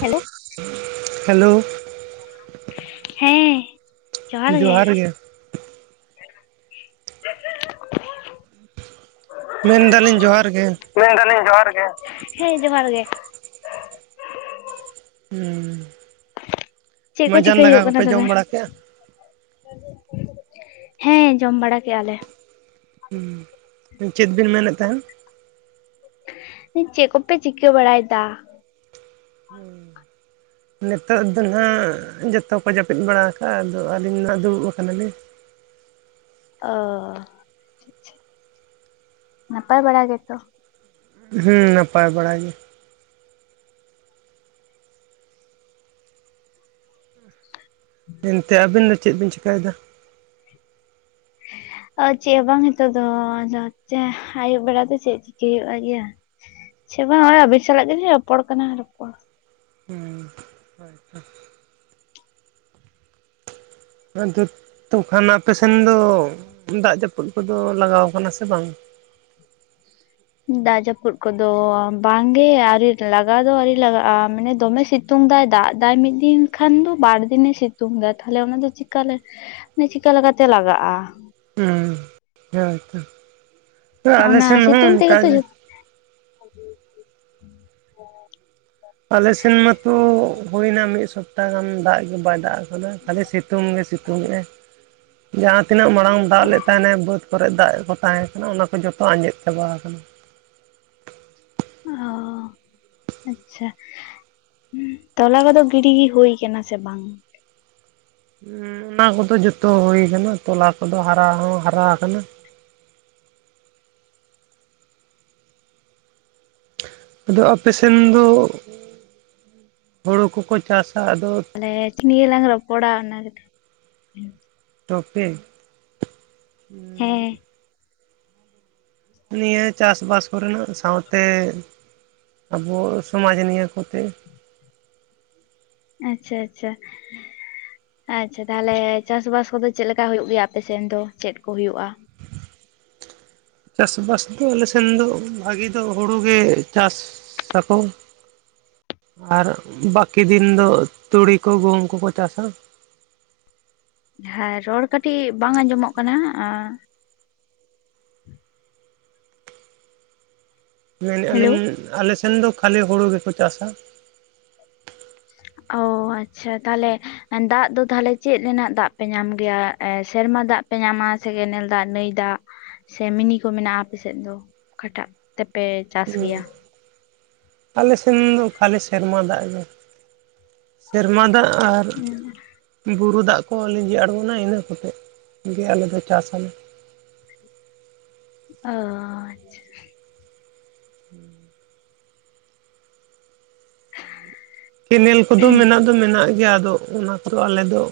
Hello hello ᱦᱮᱸ ᱡᱚᱦᱟᱨ ᱜᱮ [unintelligible] ᱢᱮᱱ ᱫᱟᱞᱤᱧ ᱡᱚᱦᱟᱨ ᱜᱮ ᱢᱮᱱ ᱫᱟᱞᱤᱧ ᱡᱚᱦᱟᱨ ᱜᱮ, ᱦᱮᱸ ᱡᱚᱦᱟᱨ ᱜᱮ ᱦᱩᱸ ᱪᱮᱫ ᱠᱚ ᱢᱟᱡᱟᱱ ᱪᱤᱠᱟᱹᱭ ᱫᱟᱠᱟ ᱦᱩᱭᱩᱜ ᱠᱟᱱᱟ ᱠᱚᱯᱮ ᱡᱚᱢ ᱛᱚᱵᱮ ᱵᱟᱲᱟ ᱠᱮᱜᱼᱟ? ᱦᱮᱸ ᱡᱚᱢ ᱵᱟᱲᱟ ᱠᱮᱜᱼᱟ ᱞᱮ᱾ ᱦᱩᱸ᱾ ᱪᱮᱫ ᱵᱤᱱ ᱢᱮᱱᱮᱫ ᱛᱟᱦᱮᱸᱱ? ᱪᱮᱫ ᱠᱚᱯᱮ ᱪᱤᱠᱟᱹ ᱵᱟᱲᱟᱭᱫᱟ? ᱦᱩᱸ᱾ ᱱᱤᱛᱚᱜ ᱫᱚ ᱱᱟᱦᱟᱜ ᱡᱚᱛᱚ ᱠᱚ ᱡᱟᱹᱯᱤᱫ ᱵᱟᱲᱟ ᱟᱠᱟᱜᱼᱟ ᱟᱫᱚ ᱟᱹᱞᱤᱧ ᱱᱟᱟᱜ ᱫᱩᱲᱩᱵ ᱟᱠᱟᱱᱟ ᱞᱤᱧ᱾ ᱚ᱾ ᱱᱟᱯᱟᱭ ᱵᱟᱲᱟ ᱜᱮᱛᱚ? ᱦᱩᱸ ᱱᱟᱯᱟᱭ ᱵᱟᱲᱟᱭ ᱜᱮ᱾ ᱮᱱᱛᱮ ᱟᱵᱤᱱ ᱫᱚ ᱪᱮᱫ ᱵᱤᱱ ᱪᱤᱠᱟᱹᱭᱮᱫᱟ? ᱪᱮᱫ ᱦᱚᱸ ᱵᱟᱝ ᱱᱤᱛᱚᱜ ᱫᱚ ᱡᱮ ᱟᱹᱭᱩᱵ ᱵᱮᱲᱟ ᱫᱚ ᱪᱮᱫ ᱪᱮ [unintelligible] ᱜᱮᱭᱟ ᱪᱮ ᱦᱚᱸ ᱵᱟᱝ ᱱᱚᱜᱚᱭ ᱟᱹᱵᱤᱱ ᱥᱟᱞᱟᱜ ᱜᱮᱞᱤᱧ ᱨᱚᱯᱚᱲ ᱠᱟᱱᱟ ᱨᱚᱯᱚᱲ᱾ ᱦᱩᱸ᱾ ᱟᱫᱚ ᱛ ᱠᱷᱟᱱ ᱟᱯᱮ ᱥᱮᱱ ᱫᱚ ᱫᱟᱜ ᱡᱟᱹᱯᱩᱫ ᱠᱚᱫᱚ ᱞᱟᱜᱟᱣ ᱠᱟᱱᱟ ᱥᱮ ᱵᱟᱝ? ᱫᱟᱜ ᱡᱟᱯᱩᱫ ᱠᱚᱫᱚ ᱵᱟᱝᱜᱮ ᱟᱨᱣᱨᱤ ᱞᱟᱜᱟᱣ ᱫᱚ ᱟᱹᱣᱨᱤ ᱞᱟᱜᱟᱜᱼᱟ ᱢᱟᱱᱮ ᱫᱚᱢᱮ ᱥᱤ ᱥᱤᱛᱩᱝ ᱫᱟᱭ ᱫᱟᱜ ᱫᱟᱭ ᱢᱤᱫ ᱫᱤᱱ ᱠᱷᱟᱱ ᱫᱚ ᱵᱟᱨ ᱫᱤᱱᱮ ᱥᱤᱛᱩᱝ ᱫᱟᱭ ᱛᱟᱦᱞᱮ ᱚᱱᱟ ᱫᱚ ᱪᱮᱠᱟᱞᱮ ᱪᱤᱠᱟᱹ ᱞᱮᱠᱟᱛᱮ ᱞᱟᱜᱟᱜᱼᱟ᱾ ᱦᱮᱸ ᱦᱮᱭᱛᱚ ᱟᱞᱮ ᱚᱱᱟ ᱥᱮᱱ ᱦᱚᱸ ᱥᱤᱛᱩᱝ ᱛᱮᱜᱮ ᱛᱚ ᱚᱱᱠᱟᱜᱮ᱾ ᱡᱚᱛᱚ ᱟᱞᱮ ᱥᱮᱱ ᱢᱟᱛᱚ ᱦᱩᱭᱱᱟ ᱢᱤᱫ ᱥᱚᱯᱛᱟ ᱜᱟᱱ ᱫᱟᱜ ᱜᱮ ᱵᱟᱭ ᱫᱟᱜ ᱟᱠᱟᱱᱟᱫᱟ᱾ ᱠᱷᱟᱹᱞᱤ ᱥᱤᱛᱩᱝ ᱜᱮ ᱥᱤᱛᱩᱝ ᱜᱮ᱾ ᱡᱟᱦᱟᱸ ᱛᱤᱱᱟᱹᱜ ᱢᱟᱲᱟᱝ ᱫᱟᱜ ᱞᱮᱫ ᱛᱟᱦᱟᱱᱮ ᱵᱟᱹᱫ ᱠᱚᱨᱮ ᱫᱟᱜ ᱠᱚ ᱛᱟᱦᱮᱸ ᱠᱟᱱᱟ ᱚᱱᱟ ᱠᱚ ᱡᱚᱛᱚ ᱟᱸᱡᱮᱫ ᱪᱟᱵᱟ ᱟᱠᱟᱱᱟ᱾ ᱚ ᱟᱪᱪᱷᱟ᱾ ᱦᱩᱸ ᱛᱚᱞᱟ ᱠᱚᱫᱚ ᱜᱤᱰᱤ ᱦᱩᱭ ᱠᱟᱱᱟ ᱥᱮ ᱵᱟᱝ? ᱦᱩᱸ ᱚᱱᱟ ᱠᱚᱫᱚ ᱡᱚᱛᱚ ᱦᱩ ᱟᱠᱟᱱᱟ ᱛᱚᱞᱟ ᱠᱚᱫᱚ ᱦᱟᱨᱟ ᱦᱚᱸ ᱦᱟᱨᱟ ᱟᱠᱟᱱᱟ᱾ ᱟᱫᱚ ᱟᱯᱮᱥᱮᱱ ᱫᱚ ᱦᱳᱲᱩ ᱠᱚᱠᱚ ᱪᱟᱥᱟ ᱟᱫᱚ ᱛᱟᱦᱚᱞᱮ ᱪᱤᱫ ᱱᱤᱭᱟᱹᱞᱟᱝ ᱨᱚᱯᱚᱲᱟ ᱚᱱᱟ ᱜᱮᱛᱚ? ᱦᱮᱸ [unintelligible] ᱱᱤᱭᱟᱹ ᱪᱟᱥᱵᱟᱥ ᱠᱚᱨᱮᱱᱟᱜ ᱥᱟᱶᱛᱮ ᱟᱵᱚ ᱥᱚᱢᱟᱡᱽ ᱱᱤᱭᱟᱹ ᱠᱚᱛᱮ᱾ ᱟᱪᱪᱷᱟ ᱟᱪᱪᱷᱟ᱾ ᱟᱪᱪᱷᱟ ᱛᱟᱦᱞᱮ ᱪᱟᱥᱵᱟᱥ ᱠᱚᱫᱚ ᱪᱮᱫᱞᱮᱠᱟ ᱦᱩᱭᱩᱜ ᱜᱮᱭᱟ ᱟᱯᱮ ᱥᱮᱱ ᱫᱚ ᱪᱮᱫ ᱠᱚ ᱦᱩᱭᱩᱜᱼᱟ? ᱪᱟᱥᱵᱟᱥ ᱫᱚ ᱟᱞᱮ ᱥᱮᱱ ᱫᱚ ᱵᱷᱟᱹᱜᱤ ᱫᱚ ᱦᱩᱲᱩ ᱜᱮ ᱪᱟᱥ ᱟᱠᱚ᱾ ᱟᱨ ᱵᱟᱹᱠᱤ ᱫᱤᱱ ᱫᱚ ᱛᱩᱲᱤ ᱠᱚ ᱜᱩᱦᱩᱢ ᱠᱚᱠᱚ ᱪᱟᱥᱟ‍᱾ ᱦᱮᱸ ᱨᱚᱲ ᱠᱟᱹᱴᱤᱡ ᱵᱟᱝ ᱟᱸᱡᱚᱢᱚᱜ ᱠᱟᱱᱟ? ᱢᱮᱱᱮᱫᱼᱟ ᱦᱮᱞᱳ ᱞᱤᱧ ᱟᱞᱮᱥᱮᱱ ᱫᱚ ᱠᱷᱟᱹᱞᱤ ᱦᱩᱲᱩ ᱜᱮᱠᱚ ᱪᱟᱥᱟ᱾ ᱚ ᱟᱪᱪᱷᱟ ᱛᱟᱦᱞᱮ ᱫᱟᱜ ᱫᱚ ᱛᱟᱦᱞᱮ ᱪᱮᱫ ᱨᱮᱱᱟᱜ ᱫᱟᱜ ᱯᱮ ᱧᱟᱢ ᱜᱮᱭᱟ? ᱥᱮᱨᱢᱟ ᱫᱟᱜ ᱯᱮ ᱧᱟᱢᱟ ᱥᱮ ᱠᱮᱱᱮᱞ ᱫᱟᱜ ᱱᱟᱹᱭ ᱫᱟᱜ ᱥᱮ ᱢᱤᱱᱤ ᱠᱚ ᱢᱮᱱᱟᱜᱼᱟ ᱟᱯ ᱥᱮᱫ ᱫᱚ ᱚᱠᱟᱴᱟᱜ ᱛᱮᱯᱮ ᱪᱟᱥ ᱤᱭᱟᱹ ᱜᱮᱭᱟ ᱟᱞᱮ ᱥᱮᱱ ᱫᱚ ᱠᱷᱟᱞᱤ ᱥᱮᱨᱢᱟ ᱫᱟᱜ ᱜᱮ᱾ ᱥᱮᱨᱢᱟ ᱫᱟᱜ ᱟᱨ, ᱵᱩᱨᱩ ᱫᱟᱜ ᱠᱚ ᱞᱤᱸᱡᱤ ᱟᱲᱜᱚᱱᱟ ᱤᱱᱟᱹ ᱠᱚᱛᱮ ᱜᱮ ᱟᱞᱮ ᱫᱚ ᱪᱟᱥ ᱟᱞᱮ᱾ ᱚ ᱟᱪᱷᱟ᱾ [inaudible] ᱠᱮᱱᱮᱞ ᱠᱚᱫᱚ ᱢᱮᱱᱟᱜ ᱫᱚ ᱢᱮᱱᱟᱜ ᱜᱮᱭᱟ ᱟᱫᱚ ᱚᱱᱟ ᱠᱚᱫᱚ ᱟᱞᱮ ᱫᱚ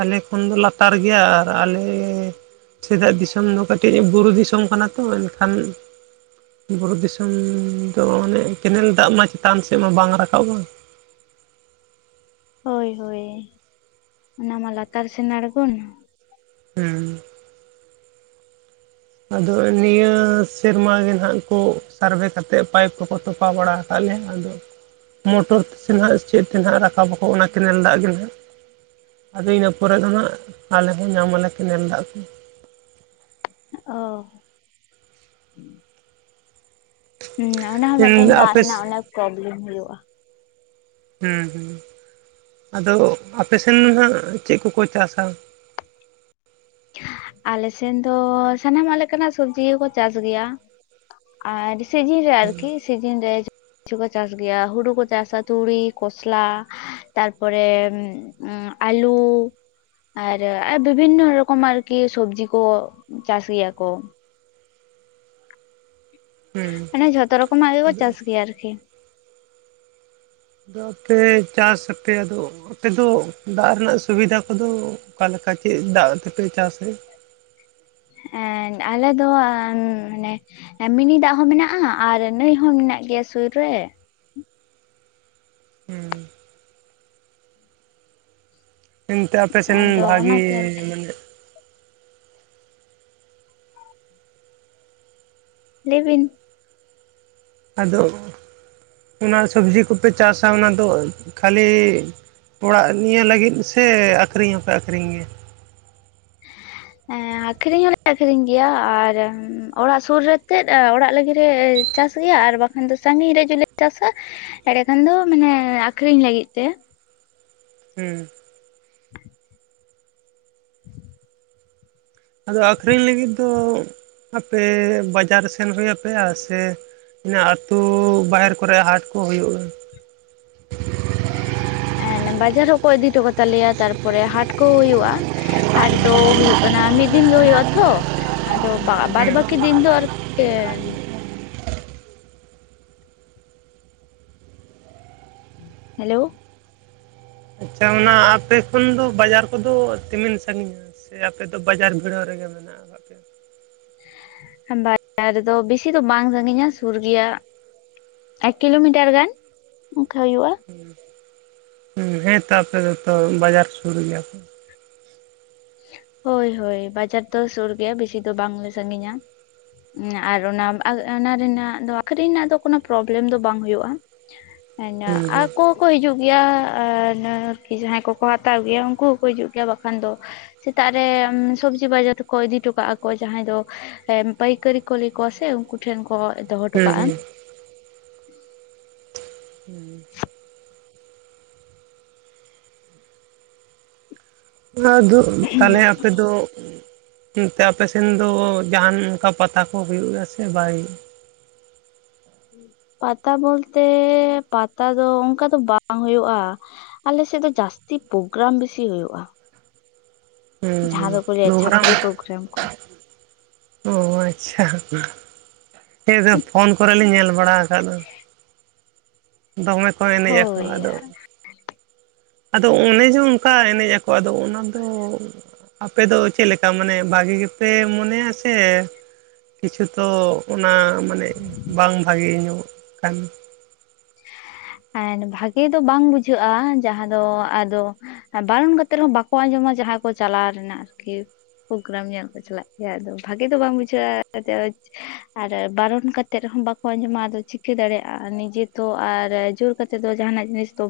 ᱟᱞᱮ ᱠᱷᱚᱱ ᱫᱚ ᱞᱟᱛᱟᱨ ᱜᱮᱭᱟ ᱟᱨ ᱟᱞᱮ ᱥᱮᱫᱟᱜ ᱫᱤᱥᱚᱢ ᱫᱚ ᱠᱟᱹᱴᱤᱡ ᱵᱩᱨᱩ ᱫᱤᱥᱚᱢ ᱠᱟᱱᱟ ᱛᱚ ᱮᱱᱠᱷᱟᱱ ᱵᱩᱨᱩ ᱫᱤᱥᱚᱢ ᱫᱚ ᱢᱟᱱᱮ ᱠᱮᱱᱮᱞ ᱫᱟᱜ ᱢᱟ ᱪᱮᱛᱟᱱ ᱥᱮᱫ ᱢᱟ ᱵᱟᱝ ᱨᱟᱠᱟᱵ ᱟ᱾ ᱦᱳᱭ ᱦᱳᱭ ᱚᱱᱟ ᱢᱟ ᱞᱟᱛᱟᱨ ᱥᱮᱱ ᱟᱲᱜᱳᱱ᱾ ᱦᱩᱸ᱾ ᱟᱫᱚ ᱱᱤᱭᱟᱹ ᱥᱮᱨᱢᱟ ᱜᱮ ᱱᱟᱦᱟᱜ ᱠᱩ ᱥᱟᱨᱵᱷᱮ ᱠᱟᱛᱮᱜ ᱯᱟᱭᱤᱯ ᱠᱚᱠᱚ ᱛᱚᱯᱟ ᱵᱟᱲᱟᱜ ᱛᱟᱞᱦᱮ ᱟᱫᱚ ᱢᱚᱴᱚᱨ ᱛᱮ ᱥᱮ ᱱᱟᱦᱟᱜ ᱪᱮᱫ ᱛᱮᱦᱟᱜ ᱨᱟᱠᱟᱵ ᱟᱠᱚ ᱚᱱᱟ ᱠᱮᱱᱮᱞ ᱫᱟᱜ ᱜᱮ ᱦᱟᱜ ᱟᱫᱚ ᱤᱱᱟᱹ ᱯᱚᱨᱮ ᱫᱚ ᱱᱟᱜ ᱟᱞᱮ ᱦᱚᱸ ᱧᱟᱢ ᱟᱞᱮ ᱠᱮᱱᱮᱞ ᱫᱟᱜ ᱠᱚ ᱚ ᱦᱩᱸ ᱚᱱᱟ ᱦᱚᱸ ᱢᱤᱫᱴᱟᱱ ᱫᱟᱜ ᱟᱯᱮ ᱨᱮᱱᱟᱜ ᱚᱱᱮᱠ ᱯᱨᱚᱵᱞᱮᱢ ᱦᱩᱭᱩᱜᱼᱟ ᱦᱩᱸ ᱦᱩᱸ ᱟᱫᱚ ᱟᱯᱮ ᱥᱮᱱ ᱦᱟᱜ ᱪᱮᱫ ᱠᱚᱠᱚ ᱪᱟᱥᱟ ᱟᱞᱮ ᱥᱮᱱ ᱫᱚ ᱥᱟᱱᱟᱢᱟᱜ ᱞᱮᱠᱟᱱᱟᱜ ᱥᱚᱵᱡᱤ ᱠᱚ ᱠᱚ ᱪᱟᱥ ᱜᱮᱭᱟ ᱟᱨ ᱥᱤᱡᱤᱱ ᱨᱮ ᱟᱨᱠᱤ ᱥᱤᱡᱤᱱ ᱨᱮ ᱠᱤᱪᱷᱩ ᱠᱚ ᱪᱟᱥ ᱜᱮᱭᱟ ᱦᱩᱲᱩ ᱠᱚ ᱪᱟᱥᱟ ᱛᱩᱲᱤ ᱠᱚᱥᱞᱟ ᱛᱟᱨᱯᱚᱨᱮ ᱟᱞᱩ ᱟᱨ ᱵᱤᱵᱷᱤᱱᱱᱚ ᱨᱚᱠ ᱚᱢ ᱟᱨᱠᱤ ᱥᱚᱵᱡᱤ ᱠᱚ ᱪᱟᱥ ᱜᱮᱭᱟ ᱠᱚ ᱦᱩᱸ ᱢᱟᱱᱮ ᱡᱷᱚᱛᱚ ᱨᱚᱠᱚᱢᱟᱜ ᱜᱮᱠᱚ ᱟᱫᱚ ᱪᱟᱥ ᱜᱮᱭᱟ ᱟᱨᱠᱤ ᱟᱫᱚ ᱯᱮ ᱪᱟᱥ ᱟᱯᱮ ᱟᱫᱚ ᱚᱱᱛᱮ ᱫᱚ ᱫᱟᱜ ᱨᱮᱱᱟᱜ ᱥᱩᱵᱤᱫᱷᱟ ᱠᱚ ᱫᱚ ᱚᱠᱟ ᱞᱮᱠᱟ ᱪᱮᱫ ᱫᱟᱜ ᱛᱮᱯᱮ ᱪᱟᱥ ᱮᱫ ᱮᱫ ᱟᱞᱮ ᱫᱚ ᱢᱟᱱᱮ ᱮ ᱢᱤᱱᱤ ᱫᱟᱜ ᱦᱚᱸ ᱢᱮᱱᱟᱜᱼᱟ ᱟᱨ ᱱᱟᱹᱭ ᱦᱚᱸ ᱢᱮᱱᱟᱜ ᱜᱮᱭᱟ ᱥᱩᱨ ᱨᱮ ᱦᱩᱸ ᱮᱱᱛᱮ ᱟᱯᱮ ᱥᱮᱱ ᱟᱫᱚ ᱵᱷᱟᱜᱤ ᱚᱱᱟᱛᱮ ᱢᱮᱱᱮᱫ ᱞᱟᱹᱭ ᱵᱤᱱ ᱟᱫᱚ ᱚᱱᱟ ᱥᱚᱵᱡᱤ ᱠᱚᱯᱮ ᱪᱟᱥᱟ ᱚᱱᱟ ᱫᱚ ᱠᱷᱟᱹᱞᱤ ᱚᱲᱟᱜ ᱱᱤᱭᱟᱹ ᱞᱟᱹᱜᱤᱫ ᱥᱮ ᱟᱹᱠᱷᱨᱤᱧ ᱦᱚᱸᱯᱮ ᱟᱹᱠᱷᱨᱤᱧ ᱜᱮᱭᱟ [inaudible] ᱮᱸ ᱟᱠᱷᱨᱤᱧ ᱦᱚᱞᱮ ᱟᱠᱷᱨᱤᱧ ᱜᱮᱭᱟ ᱟᱨ ᱚᱲᱟᱜ ᱥᱩᱨ ᱨᱮ ᱛᱮᱫ ᱚᱲᱟᱜ ᱞᱟᱹᱜᱤᱫ ᱨᱮ ᱪᱟᱥ ᱜᱮᱭᱟ ᱟᱨ ᱵᱟᱠᱷᱟᱱ ᱫᱚ ᱥᱟᱺᱜᱤᱧ ᱨᱮ ᱡᱩᱫᱤ ᱞᱮ ᱪᱟᱥᱟ ᱮᱸᱰᱮ ᱠᱷᱟᱱ ᱫᱚ ᱢᱟᱱᱮ ᱟᱠᱷᱨᱤᱧ ᱞᱟᱹᱜᱤᱫ ᱛᱮ ᱦᱩᱸ [inaudible] ᱟᱫᱚ ᱟᱠᱷᱨᱤᱧ ᱞᱟᱹᱜᱤᱫ ᱫᱚ ᱟᱯᱮ ᱵᱟᱡᱟᱨ ᱥᱮᱱ ᱦᱩᱭ ᱟᱯᱮᱭᱟ ᱥᱮ ᱚᱱᱟ ᱟᱹᱛᱩ ᱵᱟᱦᱮᱨ ᱠᱚᱨᱮ ᱦᱟᱴ ᱠᱚ ᱦᱩᱭᱩᱜᱼᱟ ᱮᱸᱱ ᱵᱟᱡᱟᱨ ᱦᱚᱸᱠᱚ ᱤᱫᱤ ᱦᱚᱴᱚ ᱠᱟᱛᱟᱞᱮᱭᱟ ᱛᱟᱨ ᱯᱚᱨᱮ ᱦᱟᱴ ᱠᱚ ᱦᱩᱭᱩᱜᱼᱟ ᱦᱟᱴ ᱫᱚ ᱦᱩᱭᱩᱜ ᱠᱟᱱᱟ ᱢᱤᱫ ᱫᱤᱱ ᱜᱮ ᱦᱩᱭᱩᱜ-ᱟ ᱛᱚ ᱟᱫᱚ ᱵᱟ ᱵᱟᱫᱽ ᱦᱮᱸ ᱵᱟᱹᱠᱤ ᱫᱤᱱ ᱫᱚ ᱟᱨ ᱯᱮ ᱦᱮᱞᱳ ᱟᱪᱪᱷᱟ ᱚᱱᱟ ᱟᱯᱮ ᱠᱷᱚᱱ ᱫᱚ ᱵᱟᱡᱟᱨ ᱠᱚ ᱫᱚ ᱛᱤᱢᱤᱱ ᱥᱟᱺᱜᱤᱧᱟ ᱥᱮ ᱟᱯᱮ ᱫᱚ ᱵᱟᱡᱟᱨ ᱵᱷᱤᱲᱟᱹᱣ ᱨᱮ ᱜᱮ ᱢᱮᱱᱟᱜ ᱟᱠᱟᱫ ᱯᱮᱭᱟ ᱵᱟᱡᱟᱨ ᱫᱚ ᱵᱮᱥᱤ ᱫᱚ ᱵᱟᱝ ᱥᱟᱺᱜᱤᱧᱟ ᱥᱩᱨ ᱜᱮᱭᱟ ᱮᱠ ᱠᱤᱞᱳᱢᱤᱴᱟᱨ ᱜᱟᱱ ᱚᱱᱠᱟ ᱦᱩᱭᱩᱜᱼᱟ ᱦᱩᱸ ᱦᱩᱸ ᱦᱮᱸᱛᱚ ᱟᱯᱮ ᱫᱚ ᱛᱚ ᱵᱟᱡᱟᱨ ᱥᱩᱨ ᱜᱮᱭᱟ ᱯᱮ ᱦᱳᱭ ᱦᱳᱭ ᱵᱟᱡᱟᱨ ᱫᱚ ᱥᱩᱨ ᱜᱮᱭᱟ ᱵᱮᱥᱤ ᱫᱚ ᱵᱟᱝ ᱞᱮ ᱥᱟᱺᱜᱤᱧᱟ ᱟᱨ ᱚᱱᱟ ᱮᱱᱟ ᱨᱮᱱᱟᱜ ᱫᱚ ᱟᱠᱷᱨᱤᱧ ᱨᱮᱱᱟᱜ ᱫᱚ ᱠᱳᱱᱳ ᱯᱨᱚᱵᱽᱞᱮᱢ ᱫᱚ ᱵᱟᱝ ᱦᱩᱭᱩᱜᱼᱟ [inaudible] ᱤᱧᱟ ᱦᱩᱸ ᱟᱠᱚ ᱠᱚ ᱦᱤᱡᱩᱜ ᱜᱮᱭᱟ ᱟᱨ ᱟᱨᱠᱤ ᱡᱟᱦᱟᱸᱭ ᱠᱚ ᱠᱚ ᱦᱟᱛᱟᱣ ᱜᱮᱭᱟ ᱩᱱᱠᱩ ᱦᱚᱸᱠᱚ ᱦᱤᱡᱩᱜ ᱜᱮᱭᱟ ᱵᱟᱠᱷᱟᱱ ᱫᱚ ᱥᱮᱛᱟᱜ ᱨᱮ ᱥᱚᱵᱽᱡᱤ ᱵᱟᱡᱟᱨ ᱛᱮ ᱠᱚ ᱤᱫᱤ ᱦᱚᱴᱚ ᱠᱟᱜᱼᱟ ᱠᱚ ᱡᱟᱦᱟᱸᱭ ᱫᱚ ᱮ ᱯᱟᱹᱭᱠᱟᱹᱨᱤ ᱠᱩ ᱞᱤᱭ ᱠᱚᱣᱟ ᱥᱮ ᱩᱱᱠᱩ ᱴᱷᱮᱱ ᱠᱚ ᱫᱚᱦᱚ ᱦᱚᱴᱚ ᱦᱩᱸ ᱠᱟᱜᱼᱟ ᱦᱩᱸ ᱦᱩᱸ ᱟᱫᱚ ᱛᱟᱞᱦᱮ ᱟᱯᱮ ᱫᱚ ᱚᱱᱛᱮ ᱟᱯᱮ ᱥᱮᱱ ᱫᱚ ᱡᱟᱦᱟᱱ ᱚᱱᱠᱟ ᱯᱟᱛᱟ ᱠᱚ ᱦᱩᱭᱩᱜᱼᱟ ᱥᱮ ᱵᱟᱭ ᱦᱩᱭᱩᱜ-ᱟ ᱯᱟᱛᱟ ᱵᱚᱞᱛᱮ ᱯᱟᱛᱟ ᱫᱚ ᱚᱱᱠᱟ ᱫᱚ ᱵᱟᱝ ᱦᱩᱭᱩᱜᱼᱟ ᱟᱞᱮ ᱥᱮᱫ ᱫᱚ ᱡᱟᱹᱥᱛᱤ ᱯᱳᱜᱽ ᱜᱨᱟᱢ ᱵᱮᱥᱤ ᱦᱩᱭᱩᱜᱼᱟ ᱡᱟᱦᱟᱸ ᱦᱩᱸ ᱫᱚᱠᱚ ᱞᱟᱹᱭᱟ ᱯᱨᱳᱜᱨᱟᱢ ᱪᱷᱟᱯᱨᱤ ᱯᱨᱳᱜᱨᱟᱢ ᱠᱚ ᱚ ᱟᱪᱪᱷᱟ ᱦᱮᱸ ᱟᱫᱚ ᱯᱷᱳᱱ ᱠᱚᱨᱮ ᱞᱮ ᱧᱮᱞ ᱵᱟᱲᱟ ᱟᱠᱟᱫ ᱫᱚ ᱫᱚᱢᱮ ᱠᱚ ᱮᱱᱮᱡ ᱟᱠᱚ ᱦᱳᱭ ᱟᱫᱚ ᱟᱫᱚ ᱚᱱᱮ ᱡᱮ ᱚᱱᱠᱟ ᱮᱱᱮᱡ ᱟᱠᱚ ᱟᱫᱚ ᱚᱱᱟ ᱫᱚ ᱟᱯᱮ ᱫᱚ ᱪᱮᱫ ᱞᱮᱠᱟ ᱢᱟᱱᱮ ᱵᱷᱟᱜᱤ ᱜᱮᱯᱮ ᱢᱚᱱᱮᱭᱟ ᱥᱮ ᱠᱤᱪᱷᱩ ᱛᱚ ᱚᱱᱟ ᱢᱟᱱᱮ ᱵᱟᱝ ᱵᱷᱟᱜᱮ ᱧᱚᱜ ᱠᱟᱱ ᱮᱱᱰ ᱵᱷᱟᱜᱮ ᱫᱚ ᱵᱟᱝ ᱵᱩᱡᱷᱟᱹᱜᱼᱟ ᱡᱟᱦᱟᱸ ᱫᱚ ᱟᱫᱚ ᱵᱟᱨᱚᱱ ᱠᱟᱛᱮᱜ ᱨᱮ ᱦᱚᱸ ᱵᱟᱠᱚ ᱟᱸᱡᱚᱢᱟ ᱡᱟᱦᱟᱸᱭ ᱠᱚ ᱪᱟᱞᱟᱣ ᱨᱮᱱᱟᱜ ᱟᱨᱠᱤ᱾ ᱯᱳᱜ ᱜᱨᱟᱢ ᱧᱮᱞ ᱠᱚ ᱪᱟᱞᱟᱜ ᱜᱮᱭᱟ ᱟᱫᱚ ᱵᱷᱟᱜᱮ ᱫᱚ ᱵᱟᱝ ᱵᱩᱡᱷᱟᱹᱜᱼᱟ [unintelligible] ᱟᱨ ᱵᱟᱨᱚᱱ ᱠᱟᱛᱮ ᱨᱮ ᱦᱚᱸ ᱵᱟᱠᱚ ᱟᱸᱡᱚᱢᱟ ᱟᱫᱚ ᱪᱤᱠᱟᱹ ᱫᱟᱲᱮᱭᱟᱜᱼᱟ ᱱᱤᱡᱮ ᱛᱚ ᱟᱨ ᱡᱳᱨ ᱠᱟᱛᱮᱫ ᱫᱚ ᱡᱟᱦᱟᱱᱟᱜ ᱡᱤᱱᱤᱥ ᱫᱚ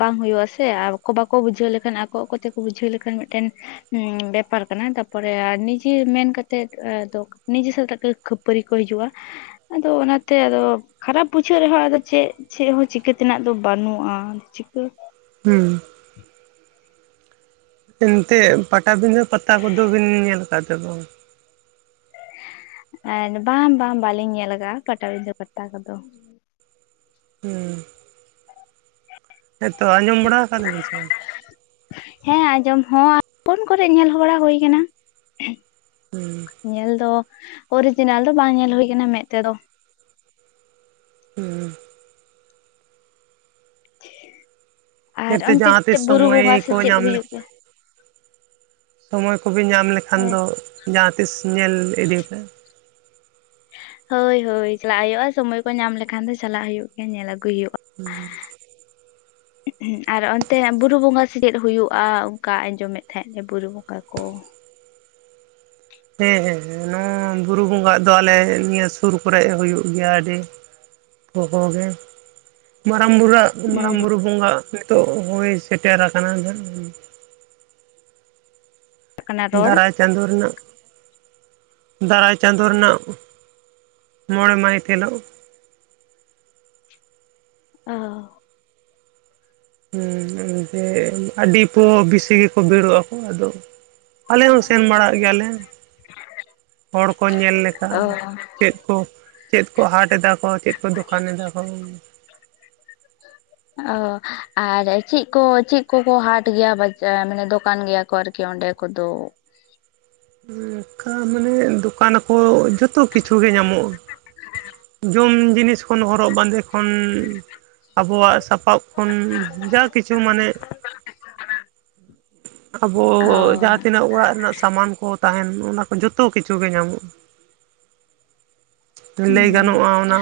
ᱵᱟᱝ ᱦᱩᱭᱩᱜ ᱟᱥᱮ ᱟᱨ ᱟᱠᱚ ᱵᱟᱠᱚ ᱵᱩᱡᱷᱟᱹᱣ ᱞᱮᱠᱷᱟᱱ ᱟᱠᱚ ᱟᱠᱚ ᱛᱮᱠᱚ ᱵᱩᱡᱷᱟᱹᱣ ᱞᱮᱠᱷᱟᱱ ᱢᱤᱫ ᱴᱮᱱ ᱦᱩᱸ ᱵᱮᱯᱟᱨ ᱠᱟᱱᱟ ᱛᱟᱯᱚᱨᱮ ᱱᱤᱡᱮ ᱢᱮᱱ ᱠᱟᱛᱮᱜ ᱮ ᱫᱚ ᱱᱤᱡᱮ ᱥᱟᱛᱮᱜ ᱜᱮ ᱠᱷᱟᱹᱯᱟᱹᱨᱤ ᱠᱚ ᱦᱤᱡᱩᱜᱼᱟ ᱟᱫᱚ ᱚᱱᱟ ᱛᱮ ᱟᱫᱚ ᱠᱷᱟᱨᱟᱯ ᱵᱩᱡᱷᱟᱹᱜ ᱨᱮᱦᱚᱸ ᱟᱫᱚ ᱪᱮᱫ ᱪᱮᱫ ᱦᱚᱸ ᱪᱤᱠᱟᱹ ᱛᱮᱱᱟᱜ ᱫᱚ ᱵᱟᱹᱱᱩᱜᱼᱟ᱾ ᱪᱤᱠᱟᱹ ᱦᱩᱸ ᱮᱱᱛᱮᱫ ᱯᱟᱴᱟᱵᱤᱸᱷᱟᱹ ᱯᱟᱛᱟ ᱠᱚᱫᱚ ᱵᱤᱱ ᱧᱮᱞ ᱟᱠᱟᱫ ᱥᱮ ᱵᱟᱝ? [unintelligible] ᱵᱟᱝ ᱵᱟᱝ ᱵᱟᱞᱤᱧ ᱧᱮᱞ ᱠᱟᱜᱼᱟ ᱯᱟᱴᱟᱵᱤᱸᱷᱟᱹ ᱯᱟᱛᱟ ᱠᱚᱫᱚ᱾ ᱦᱩᱸ ᱦᱮᱸᱛᱚ ᱟᱧᱸᱡᱚᱢ ᱵᱟᱲᱟ ᱠᱟᱫ ᱜᱮ ᱥᱮ ᱵᱟᱝ? ᱦᱮᱸ ᱟᱸᱡᱚᱢ ᱦᱚᱸ ᱟ ᱯᱷᱳᱱ ᱠᱚᱨᱮ ᱧᱮᱞ ᱵᱟᱲᱟ ᱦᱳᱭ ᱠᱟᱱᱟ᱾ ᱦᱩᱸ ᱧᱮᱞ ᱫᱚ ᱚᱨᱤᱡᱤᱱᱟᱞ ᱫᱚ ᱵᱟᱝ ᱧᱮᱞ ᱦᱩᱭ ᱠᱟᱱᱟ ᱢᱮᱫ ᱛᱮᱫᱚ᱾ ᱦᱩᱸ [unintelligible] ᱟᱨ ᱡᱮᱛᱮ ᱚᱱᱛᱮ ᱡᱟᱦᱟᱸ ᱛᱤᱥ ᱪᱮᱫ ᱵᱩᱨᱩ ᱥᱚᱢᱚᱭ ᱵᱚᱸᱜᱟ ᱥᱮ ᱠᱚ ᱪᱮᱫ ᱧᱟᱢ ᱦᱩᱭᱩᱜ ᱞᱮᱠᱷᱟ ᱜᱮᱭᱟ ᱥᱚᱢᱚᱭ ᱠᱚᱵᱤ ᱧᱟᱢ ᱞᱮᱠᱷᱟᱱ ᱫᱚ ᱡᱟᱦᱟᱸᱛᱤᱥ ᱧᱮᱞ ᱤᱫᱤ ᱯᱮ᱾ ᱦᱳᱭ ᱦᱳᱭ ᱪᱟᱞᱟᱜ ᱦᱩᱭᱩᱜᱼᱟ ᱥᱳᱢᱳᱭ ᱠᱚ ᱧᱟᱢ ᱞᱮᱠᱷᱟᱱ ᱫᱚ ᱪᱟᱞᱟᱜ ᱦᱩᱭᱩᱜ ᱜᱮᱭᱟ ᱧᱮᱞ ᱟᱹᱜᱩᱭ ᱦᱩᱭᱩᱜᱼᱟ᱾ ᱦᱩᱸ ᱟᱨ ᱚᱱᱛᱮ ᱵᱩᱨᱩ ᱵᱚᱸᱜᱟ ᱥᱮ ᱪᱮᱫ ᱦᱩᱭᱩᱜᱼᱟ ᱚᱱᱠᱟ ᱟᱸᱡᱚᱢᱮᱫ ᱛᱟᱦᱮᱸᱫ ᱞᱮ ᱵᱩᱨᱩ ᱵᱚᱸᱜᱟ ᱠᱚ ᱦᱮᱸ ᱦᱮᱸ ᱱᱚᱣᱟ ᱵᱩᱨᱩ ᱵᱚᱸᱜᱟᱜ ᱫᱚ ᱟᱞᱮ ᱱᱤᱭᱟᱹ ᱥᱩᱨ ᱠᱚᱨᱮ ᱦᱩᱭᱩᱜ ᱜᱮᱭᱟ᱾ ᱟᱹᱰᱤ [unintelligible] ᱢᱟᱨᱟᱝ ᱵᱩᱨᱩᱣᱟᱜ ᱢᱟᱨᱟᱝ ᱦᱩᱸ ᱵᱩᱨᱩ ᱵᱚᱸᱜᱟᱜ ᱱᱤᱛᱚᱜ ᱦᱳᱭ ᱥᱮᱴᱮᱨ ᱟᱠᱟᱱᱟ᱾ ᱠᱟᱱᱟ ᱨᱚᱲ ᱫᱟᱨᱟᱭ ᱪᱟᱸᱫᱳ ᱨᱮᱱᱟᱜ ᱫᱟᱨᱟᱭ ᱪᱟᱸᱫᱳ ᱨᱮᱱᱟᱜ ᱢᱚᱬᱮ ᱢᱟᱹᱦᱤᱛ ᱦᱤᱞᱳᱜ ᱚ ᱦᱮᱸ ᱡᱮ ᱟᱹᱰᱤ ᱯᱚ ᱵᱤᱥᱤ [unintelligible] ᱟᱠᱚ ᱟᱫᱚ ᱟᱞᱮ ᱦᱚᱸ ᱥᱮᱱ ᱵᱟᱲᱟᱜ ᱜᱮᱭᱟᱞᱮ᱾ ᱦᱚᱲ ᱠᱚ ᱧᱮᱞ ᱞᱮᱠᱟ᱾ ᱚ ᱪᱮᱫ ᱠᱚ ᱪᱮᱫ ᱠᱚ ᱦᱟᱴ ᱮᱫᱟ ᱠᱚ ᱪᱮᱫ ᱠᱚ ᱫᱚᱠᱟᱱ ᱮᱫᱟ ᱠᱚ? ᱚ ᱟᱨ ᱪᱮᱫ ᱠᱚ ᱪᱮᱫ ᱠᱚᱠᱚ ᱦᱟᱴ ᱜᱮᱭᱟ ᱵᱟᱡᱟᱨ ᱫᱚᱠᱟᱱ ᱜᱮᱭᱟ ᱠᱚ ᱟᱨᱠᱤ ᱚᱸᱰᱮ ᱠᱚᱫᱚ ᱚᱝᱠᱟ ᱢᱟᱱᱮ ᱫᱚᱠᱟᱱ ᱟᱠᱚ ᱡᱚᱛᱚ ᱠᱤᱪᱷᱩ ᱜᱮ ᱧᱟᱢᱚᱜᱼᱟ᱾ ᱡᱚᱢ ᱡᱤᱱᱤᱥ ᱠᱷᱚᱱ ᱦᱚᱨᱚᱜ ᱵᱟᱸᱫᱮ ᱠᱷᱚᱱ ᱟᱵᱚᱣᱟᱜ ᱥᱟᱯᱟᱯ ᱠᱷᱚᱱ ᱡᱟ ᱠᱤᱪᱷᱩ ᱢᱟᱱᱮ ᱟᱵᱚ ᱚ ᱡᱟᱦᱟᱸ ᱛᱤᱱᱟᱹᱜ ᱚᱲᱟᱜ ᱨᱮᱱᱟᱜ ᱥᱟᱢᱟᱱ ᱠᱚ ᱛᱟᱦᱮᱱ ᱚᱱᱟ ᱠᱚ ᱡᱚᱛᱚ ᱠᱤᱪᱷᱩ ᱜᱮ ᱧᱟᱢᱚᱜᱼᱟ᱾ ᱞᱟᱹᱭ ᱜᱟᱱᱚᱜᱼᱟ ᱦᱩᱸ ᱚᱱᱟ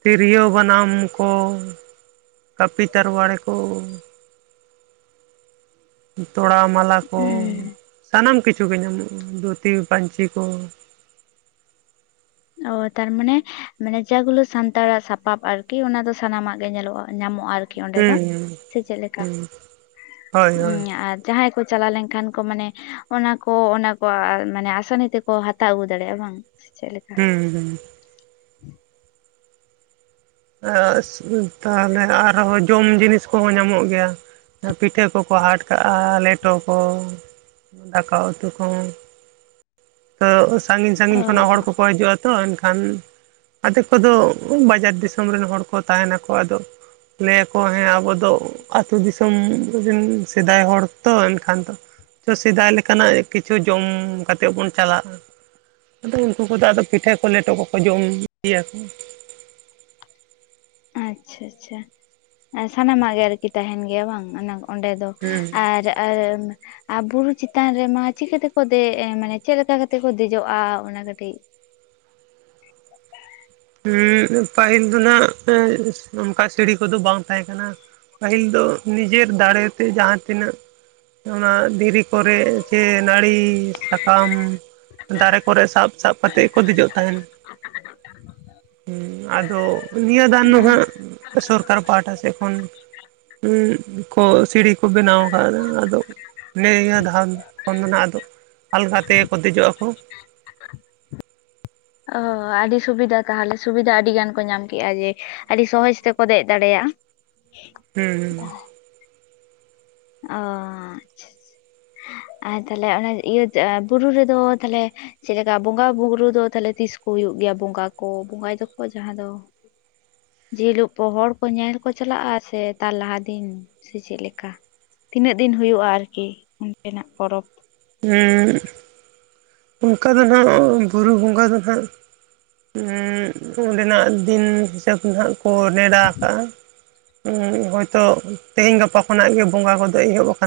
ᱛᱤᱨᱭᱳ ᱵᱟᱱᱟᱢ ᱠᱚ ᱠᱟᱹᱯᱤ ᱛᱟᱨᱣᱟᱲᱮ ᱠᱚ ᱛᱚᱲᱟ ᱢᱟᱞᱟ ᱠᱚ ᱥᱟᱱᱟᱢ ᱠᱤᱪᱷᱩ ᱜᱮ ᱧᱟᱢᱚᱜᱼᱟ᱾ ᱫᱷᱩᱛᱤ ᱯᱟᱹᱧᱪᱤ ᱠᱚ ᱚ ᱛᱟᱨᱢᱟᱱᱮ ᱢᱟᱱᱮ ᱡᱟᱜᱩᱞᱟᱹ ᱥᱟᱱᱛᱟᱲᱟᱜ ᱥᱟᱯᱟᱵ ᱟᱨᱠᱤ ᱚᱱᱟ ᱫᱚ ᱥᱟᱱᱟᱢᱟᱜ ᱜᱮ ᱧᱮᱞᱚᱜᱼᱟ᱾ ᱧᱟᱢᱚᱜᱼᱟ ᱟᱨᱠᱤ ᱚᱸᱰᱮ ᱫᱚ ᱦᱩᱸ ᱥᱮ ᱪᱮᱫ ᱞᱮᱠᱟ ᱦᱩᱸ ᱦᱳᱭ ᱦᱳᱭ ᱟᱨ ᱡᱟᱦᱟᱸᱭ ᱠᱚ ᱪᱟᱞᱟᱣ ᱞᱮᱱᱠᱷᱟᱱ ᱠᱚ ᱢᱟᱱᱮ ᱚᱱᱟ ᱠᱚ ᱚᱱᱟ ᱠᱚ ᱢᱟᱱᱮ ᱟᱥᱟᱱᱤ ᱛᱮᱠᱚ ᱦᱟᱛᱟᱣ ᱟᱹᱜᱩ ᱫᱟᱲᱮᱭᱟᱜᱼᱟ ᱵᱟᱝ᱾ ᱪᱮᱞᱮ ᱦᱩᱸ ᱦᱩᱸ [inaudible] [unintelligible] ᱛᱟᱦᱞᱮ ᱟᱨᱦᱚᱸ ᱡᱚᱢ ᱡᱤᱱᱤᱥ ᱠᱚᱦᱚᱸ ᱧᱟᱢᱚᱜ ᱜᱮᱭᱟ ᱯᱤᱴᱷᱟᱹ ᱠᱚᱠᱚ ᱦᱟᱴ ᱠᱟᱜᱼᱟ ᱞᱮᱴᱚ ᱠᱚ ᱫᱟᱠᱟ ᱩᱛᱩ ᱠᱚ [unintelligible] ᱥᱟᱺᱜᱤᱧ ᱚ ᱥᱟᱺᱜᱤᱧ ᱠᱷᱚᱱᱟᱜ ᱦᱚᱲ ᱠᱚᱠᱚ ᱦᱤᱡᱩᱜᱼᱟ ᱛᱚ ᱮᱱᱠᱷᱟᱱ ᱟᱫᱷᱮᱠ ᱠᱚᱫᱚ ᱵᱟᱡᱟᱨ ᱫᱤᱥ ᱥᱚᱢ ᱨᱮᱱ ᱦᱚᱲ ᱠᱚ ᱛᱟᱦᱮᱱᱟᱠᱚ ᱟᱫᱚ ᱞᱟᱹᱭᱟᱠᱚ ᱦᱮᱸ ᱟᱵᱚ ᱫᱚ ᱟᱹᱛᱩ ᱫᱤᱥᱚᱢ ᱨᱮᱱ ᱥᱮᱫᱟᱭ ᱦᱚᱲ ᱛᱚ ᱮᱱᱠᱷᱟᱱ ᱫᱚ ᱛᱚ ᱥᱮᱫᱟᱭ ᱞᱮᱠᱟᱱᱟᱜ ᱠᱤᱪᱷᱩ ᱡᱚᱢ ᱠᱟᱛᱮᱫ ᱵᱚᱱ ᱪᱟᱞᱟᱜᱼᱟ ᱦᱩᱸ ᱩᱱᱠᱩ ᱫᱚ ᱟᱫᱚ ᱯᱤᱴᱷᱟᱹ ᱠᱚ ᱞᱮᱴᱚ ᱠᱚᱠᱚ ᱡᱚᱢ ᱜᱮᱭᱟ ᱠᱚ ᱟᱪᱪᱷᱟ ᱟᱪᱪᱷᱟ ᱥᱟᱱᱟᱢᱟᱜ ᱜᱮ ᱟᱨᱠᱤ ᱛᱟᱦᱮᱱ ᱜᱮᱭᱟ ᱵᱟᱝ ᱚᱱᱟ ᱠᱚ ᱚᱸᱰᱮ ᱫᱚ ᱦᱩᱸ ᱟᱨ ᱟᱨ ᱟᱨ ᱵᱩᱨᱩ ᱪᱮᱛᱟᱱ ᱨᱮᱢᱟ ᱪᱤᱠᱟᱹ ᱛᱮᱠᱚ ᱫᱮᱡ ᱢᱟᱱᱮ ᱪᱮᱫ ᱞᱮᱠᱟ ᱠᱟᱛᱮ ᱠᱚ ᱫᱮᱡᱚᱜᱼᱟ ᱚᱱᱟ ᱠᱟᱹᱴᱤᱡ ᱩᱸ ᱯᱟᱹᱦᱤᱞ ᱫᱚ ᱱᱟᱜ [unintelligible] ᱚᱱᱠᱟ ᱥᱤᱲᱤ ᱠᱚᱫᱚ ᱵᱟᱝ ᱛᱟᱦᱮᱸ ᱠᱟᱱᱟ ᱯᱟᱹᱦᱤᱞ ᱫᱚ ᱱᱤᱡᱮᱨ ᱫᱟᱲᱮᱛᱮ ᱡᱟᱦᱟᱸ ᱛᱤᱱᱟᱹᱜ ᱚᱱᱟ ᱫᱷᱤᱨᱤ ᱠᱚᱨᱮ ᱥᱮ ᱱᱟᱹᱲᱤ ᱥᱟᱠᱟᱢ ᱫᱟᱨᱮ ᱠᱚᱨᱮ ᱥᱟᱵ ᱥᱟᱵ ᱠᱟᱛᱮᱫ ᱜᱮᱠᱚ ᱫᱮᱡᱚᱜ ᱛᱟᱦᱮᱱ ᱦᱩᱸ ᱟᱫᱚ ᱱᱤᱭᱟᱹ ᱫᱟᱱ ᱫᱚᱦᱟᱜ ᱥᱚᱨᱠᱟᱨ ᱯᱟᱦᱴᱟ ᱥᱮᱫ ᱠᱷᱚᱱ ᱩᱸᱜ ᱠᱚ ᱥᱤᱲᱤ ᱠᱚ ᱵᱮᱱᱟᱣ ᱠᱟᱫᱟ ᱟᱫᱚ ᱱᱤᱭᱟᱹ ᱫᱷᱟᱣ ᱠᱷᱚᱱ ᱫᱚ ᱱᱟᱜ ᱟᱫᱚ ᱟᱞᱜᱟ ᱛᱮᱜᱮ ᱠᱚ ᱫᱮᱡᱚᱜ-ᱟ ᱠᱚ ᱚᱻ ᱟᱹᱰᱤ ᱥᱩᱵᱤᱫᱷᱟ ᱛᱟᱦᱞᱮ ᱥᱩᱵᱤᱫᱷᱟ ᱟᱹᱰᱤ ᱜᱟᱱ ᱠᱚ ᱧᱟᱢ ᱠᱮᱜᱼᱟ ᱡᱮ ᱟᱹᱰᱤ ᱥᱚᱦᱚᱡ ᱛᱮᱠᱚ ᱫᱮᱡ ᱫᱟᱲᱮᱭᱟᱜᱼᱟ ᱦᱩᱸᱻ ᱦᱩᱸᱻ ᱚᱻ, ᱟᱨ ᱛᱟᱦᱞᱮ ᱚᱱᱟ ᱤᱭᱟᱹ ᱵᱩᱨᱩ ᱨᱮᱫᱚ ᱛᱟᱦᱞᱮ ᱪᱮᱫ ᱞᱮᱠᱟ ᱵᱚᱸᱜᱟ ᱵᱩᱨᱩ ᱫᱚ ᱛᱟᱦᱞᱮ ᱛᱤᱥ ᱠᱚ ᱦᱩᱭᱩᱜ ᱜᱮᱭᱟ ᱵᱚᱸᱜᱟ ᱠᱚ, ᱵᱚᱸᱜᱟᱭ ᱫᱚᱠᱚ ᱡᱟᱦᱟᱸ ᱫᱚ ᱡᱮᱞᱳᱜ ᱠᱚ ᱦᱚᱲ ᱠᱚ ᱧᱮᱞ ᱠᱚ ᱪᱟᱞᱟᱜᱼᱟ ᱥᱮ ᱛᱟᱨ ᱞᱟᱦᱟ ᱫᱤᱱ ᱥᱮ ᱪᱮᱫ ᱞᱮᱠᱟ ᱛᱤᱱᱟᱹᱜ ᱫᱤᱱ ᱦᱩᱭᱩᱜᱼᱟ ᱟᱨᱠᱤ ᱚᱱᱛᱮᱱᱟᱜ ᱯᱚᱨᱚᱵᱽ ᱦᱩᱸᱻ ᱚᱱᱠᱟ ᱫᱚ ᱱᱟᱜ ᱵᱩᱨᱩ ᱵᱚᱸᱜᱟ ᱫᱚ ᱦᱟᱸᱜ ᱩᱸᱻ ᱚᱸᱰᱮᱱᱟᱜ ᱫᱤᱱ ᱦᱤᱥᱟᱹᱵ ᱜᱮᱦᱟᱸᱜ ᱠᱚ ᱱᱮᱰᱟ ᱠᱟᱜᱼᱟ ᱩᱸᱻ ᱦᱚᱭᱛᱚ ᱛᱮᱦᱮᱸᱧ ᱜᱟᱯᱟ ᱠᱷᱚᱱᱟᱜ ᱜᱮ ᱵᱚᱸᱜᱟ ᱠᱚᱫᱚ ᱮᱦᱚᱵ ᱟᱠᱟ